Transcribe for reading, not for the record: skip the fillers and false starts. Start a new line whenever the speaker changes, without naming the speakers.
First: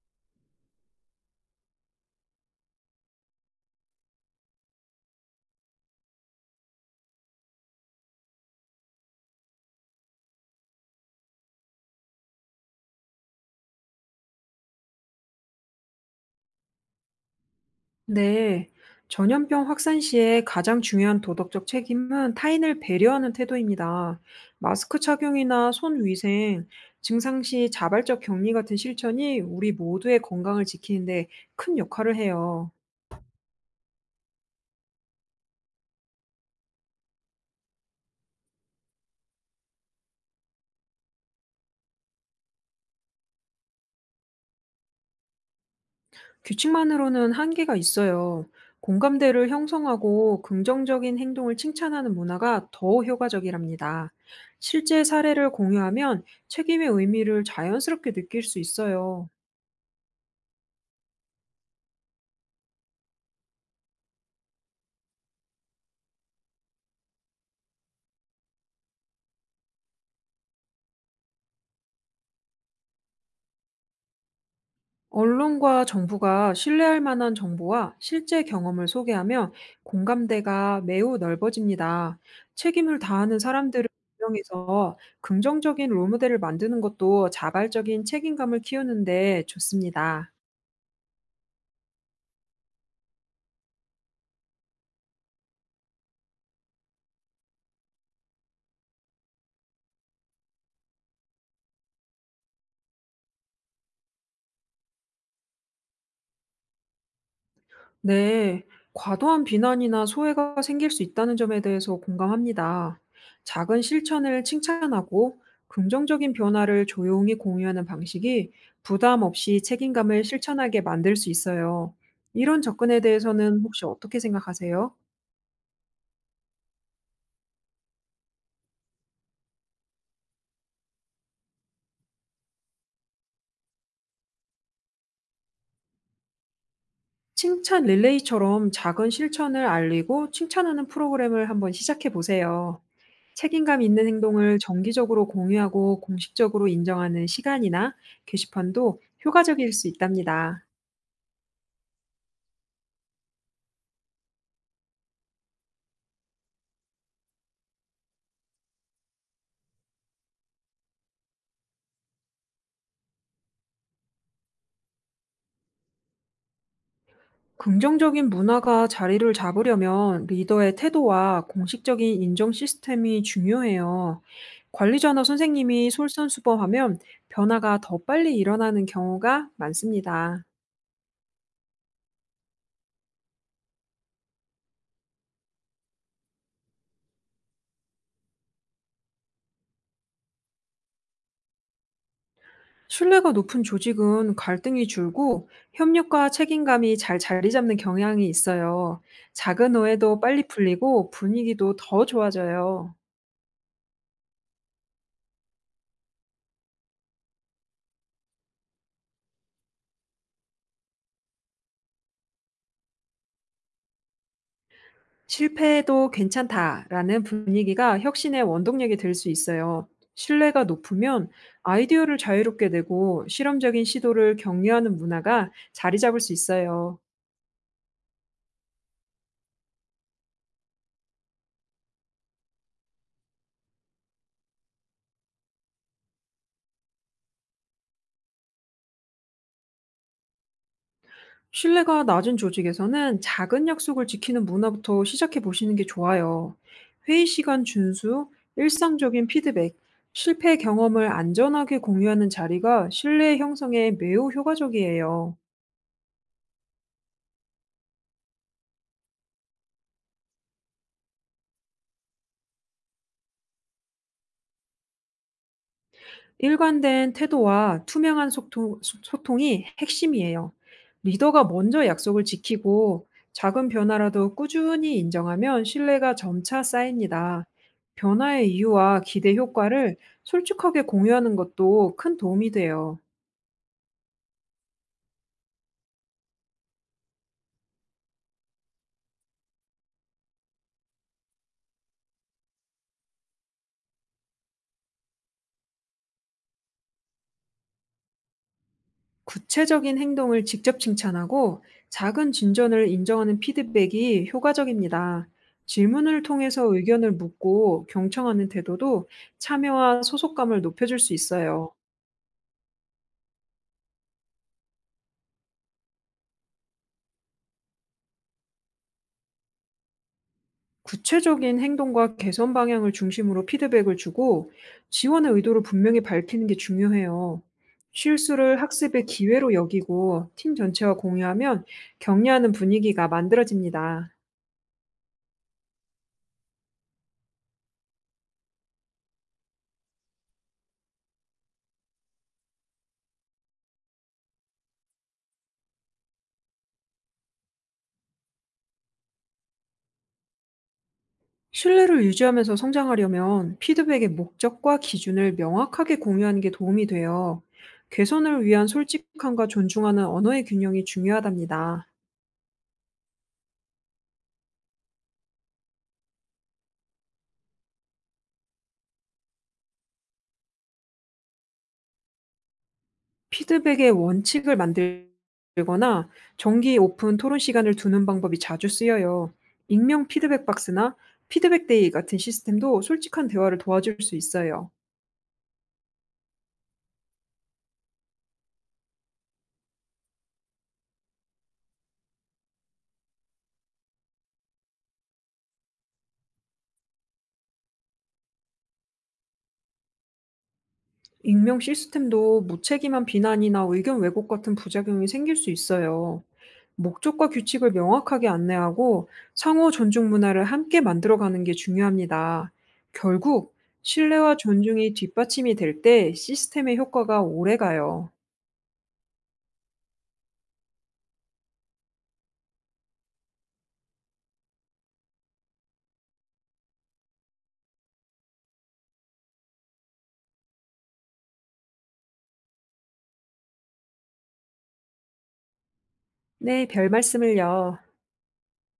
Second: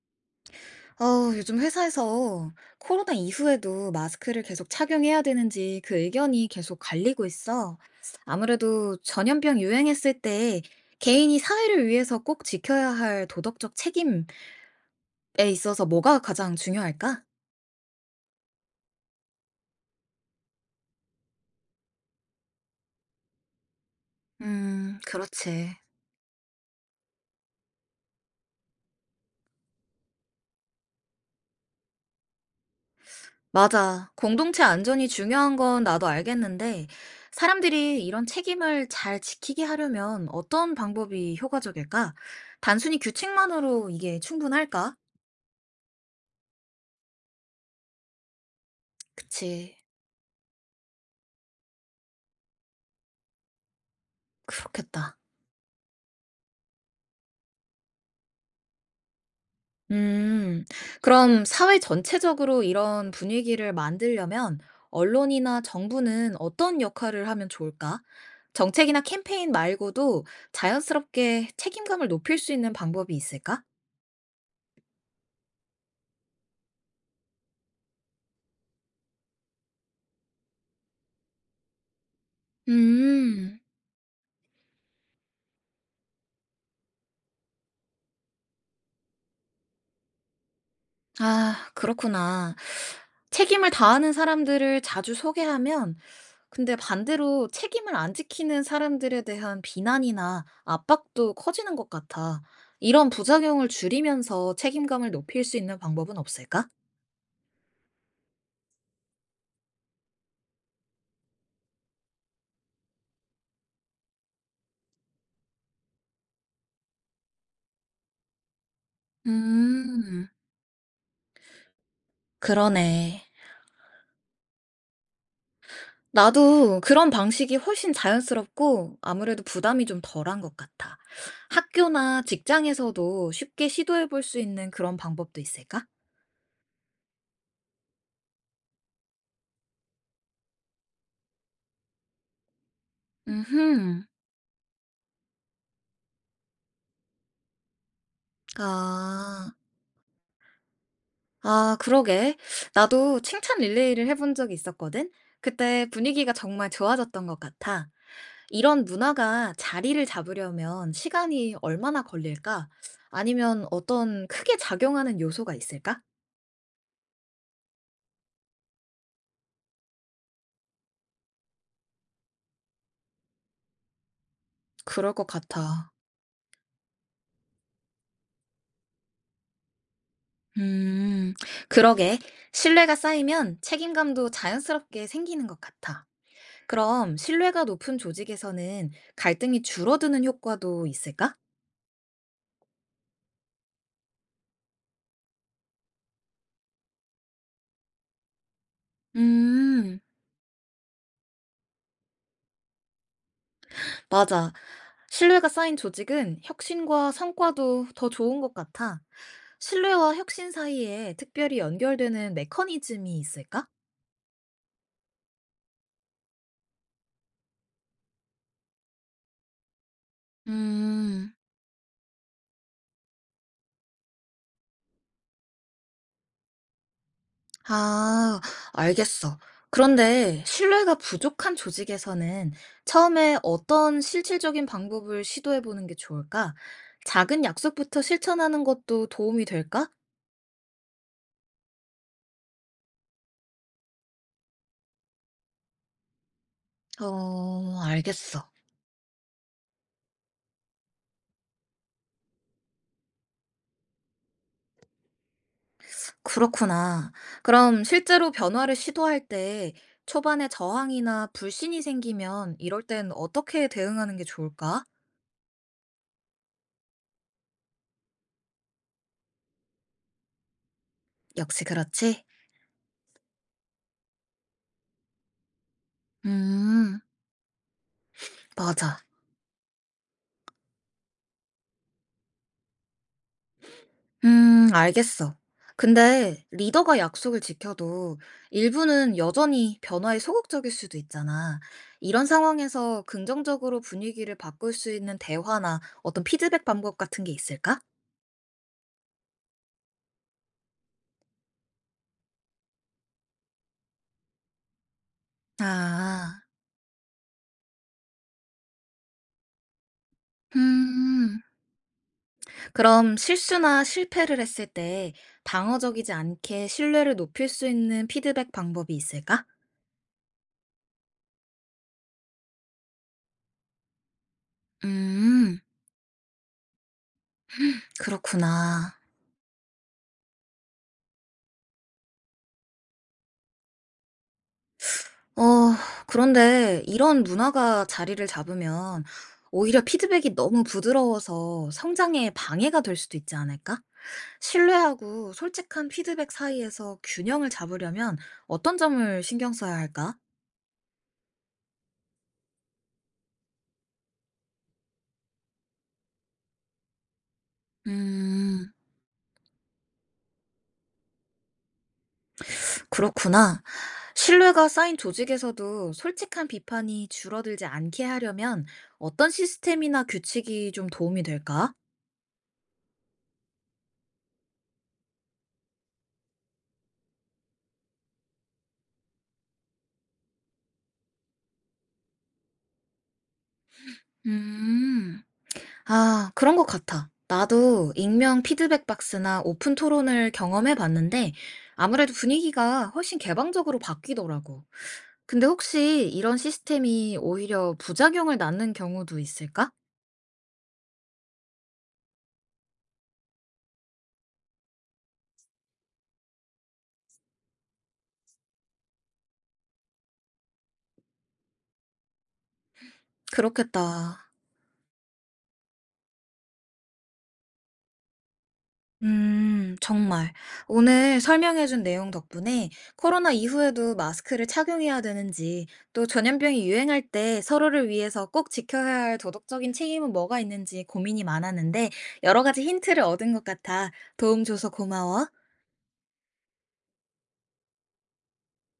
어우, 요즘 회사에서 코로나 이후에도 마스크를 계속 착용해야 되는지 그 의견이 계속 갈리고 있어. 아무래도 전염병 유행했을 때 개인이 사회를 위해서 꼭 지켜야 할 도덕적 책임에 있어서 뭐가 가장 중요할까?
네. 전염병 확산 시에 가장 중요한 도덕적 책임은 타인을 배려하는 태도입니다. 마스크 착용이나
그렇지.
손 위생, 증상 시 자발적 격리 같은 실천이 우리 모두의 건강을 지키는데 큰 역할을 해요.
맞아. 공동체 안전이 중요한 건 나도 알겠는데, 사람들이 이런 책임을 잘 지키게 하려면 어떤 방법이 효과적일까? 단순히 규칙만으로 이게 충분할까?
규칙만으로는 한계가 있어요. 공감대를
그치.
형성하고 긍정적인 행동을 칭찬하는 문화가 더 효과적이랍니다. 실제
그렇겠다.
사례를 공유하면 책임의 의미를 자연스럽게 느낄 수 있어요.
음. 그럼 사회 전체적으로 이런 분위기를 만들려면 언론이나 정부는 어떤 역할을 하면 좋을까? 정책이나 캠페인 말고도 자연스럽게 책임감을 높일 수 있는 방법이 있을까?
언론과 정부가 신뢰할 만한 정보와 실제 경험을 소개하면 공감대가 매우 넓어집니다. 책임을 다하는
음.
사람들을 지명해서 긍정적인 롤모델을 만드는 것도 자발적인 책임감을 키우는데 좋습니다.
아 그렇구나. 책임을 다하는 사람들을 자주 소개하면 근데 반대로 책임을 안 지키는 사람들에 대한 비난이나 압박도 커지는 것 같아. 이런 부작용을 줄이면서 책임감을 높일 수 있는 방법은 없을까?
네, 과도한 비난이나 소외가 생길 수 있다는 점에 대해서 공감합니다. 작은 실천을 칭찬하고 긍정적인 변화를 조용히 공유하는 방식이 부담 없이 책임감을
음,
실천하게 만들 수 있어요. 이런 접근에
그러네.
대해서는 혹시 어떻게 생각하세요?
나도 그런 방식이 훨씬 자연스럽고 아무래도 부담이 좀 덜한 것 같아. 학교나 직장에서도 쉽게 시도해 볼 수 있는 그런 방법도 있을까?
칭찬 릴레이처럼 작은 실천을 알리고 칭찬하는 프로그램을 한번 시작해 보세요. 책임감
음흠.
있는 행동을 정기적으로 공유하고 공식적으로 인정하는 시간이나 게시판도
아.
효과적일 수 있답니다.
아 그러게. 나도 칭찬 릴레이를 해본 적이 있었거든. 그때 분위기가 정말 좋아졌던 것 같아. 이런 문화가 자리를 잡으려면 시간이 얼마나 걸릴까? 아니면 어떤 크게 작용하는 요소가 있을까?
긍정적인 문화가 자리를 잡으려면 리더의 태도와 공식적인 인정 시스템이 중요해요.
그럴
관리자나
것 같아.
선생님이 솔선수범하면 변화가 더 빨리 일어나는 경우가 많습니다.
음. 그러게. 신뢰가 쌓이면 책임감도 자연스럽게 생기는 것 같아. 그럼 신뢰가 높은 조직에서는 갈등이 줄어드는 효과도 있을까?
신뢰가 높은 조직은 갈등이 줄고 협력과 책임감이 잘 자리 잡는 경향이 있어요. 작은
음.
오해도 빨리 풀리고 분위기도 더 좋아져요.
맞아. 신뢰가 쌓인 조직은 혁신과 성과도 더 좋은 것 같아. 신뢰와 혁신 사이에 특별히 연결되는 메커니즘이 있을까?
실패해도 괜찮다라는 분위기가 혁신의 원동력이 될 수 있어요. 신뢰가 높으면
음,
아이디어를 자유롭게 내고 실험적인 시도를 격려하는 문화가 자리 잡을 수 있어요.
아, 알겠어. 그런데 신뢰가 부족한 조직에서는 처음에 어떤 실질적인 방법을 시도해 보는 게 좋을까? 작은 약속부터 실천하는 것도 도움이 될까?
신뢰가 낮은 조직에서는 작은 약속을 지키는 문화부터 시작해 보시는 게 좋아요. 회의 시간
어,
준수,
알겠어.
일상적인 피드백, 실패 경험을 안전하게 공유하는 자리가 신뢰 형성에 매우 효과적이에요.
그렇구나. 그럼 실제로 변화를 시도할 때 초반에 저항이나 불신이 생기면 이럴 땐 어떻게 대응하는 게 좋을까?
일관된 태도와 투명한 소통, 소통이 핵심이에요. 리더가
역시
먼저
그렇지?
약속을 지키고 작은 변화라도 꾸준히 인정하면 신뢰가 점차
음,
쌓입니다. 변화의 이유와
맞아.
기대 효과를 솔직하게 공유하는 것도 큰 도움이 돼요.
알겠어. 근데 리더가 약속을 지켜도 일부는 여전히 변화에 소극적일 수도 있잖아. 이런 상황에서 긍정적으로 분위기를 바꿀 수 있는 대화나 어떤 피드백 방법 같은 게 있을까?
구체적인 행동을 직접 칭찬하고 작은 진전을 인정하는 피드백이 효과적입니다. 질문을
아,
통해서 의견을 묻고 경청하는 태도도 참여와 소속감을 높여줄 수
음.
있어요.
그럼 실수나 실패를 했을 때 방어적이지 않게 신뢰를 높일 수 있는 피드백 방법이 있을까?
구체적인 행동과 개선 방향을 중심으로 피드백을 주고 지원의
음,
의도를 분명히 밝히는 게 중요해요. 실수를
그렇구나.
학습의 기회로 여기고 팀 전체와 공유하면 격려하는 분위기가 만들어집니다.
어, 그런데 이런 문화가 자리를 잡으면 오히려 피드백이 너무 부드러워서 성장에 방해가 될 수도 있지 않을까? 신뢰하고 솔직한 피드백 사이에서 균형을 잡으려면 어떤 점을 신경 써야 할까?
신뢰를 유지하면서 성장하려면 피드백의 목적과 기준을 명확하게 공유하는 게 도움이 돼요. 개선을 위한
음.
솔직함과 존중하는 언어의 균형이 중요하답니다.
그렇구나. 신뢰가 쌓인 조직에서도 솔직한 비판이 줄어들지 않게 하려면 어떤 시스템이나 규칙이 좀 도움이 될까?
피드백의 원칙을 만들거나 정기 오픈 토론 시간을 두는 방법이 자주 쓰여요. 익명 피드백 박스나 피드백 데이 같은 시스템도 솔직한 대화를 도와줄 수 있어요.
음, 아, 그런 것 같아. 나도 익명 피드백 박스나 오픈 토론을 경험해 봤는데 아무래도 분위기가 훨씬 개방적으로 바뀌더라고. 근데 혹시 이런 시스템이 오히려 부작용을 낳는 경우도 있을까?
익명 시스템도 무책임한 비난이나 의견 왜곡 같은 부작용이 생길 수 있어요. 목적과 규칙을 명확하게 안내하고 상호 존중 문화를 함께 만들어가는 게 중요합니다. 결국
그렇겠다.
신뢰와 존중이 뒷받침이 될 때 시스템의 효과가 오래 가요.
정말. 오늘 설명해준 내용 덕분에 코로나 이후에도 마스크를 착용해야 되는지, 또 전염병이 유행할 때 서로를 위해서 꼭 지켜야 할 도덕적인 책임은 뭐가 있는지 고민이 많았는데, 여러 가지 힌트를 얻은 것 같아. 도움 줘서 고마워.
네, 별 말씀을요.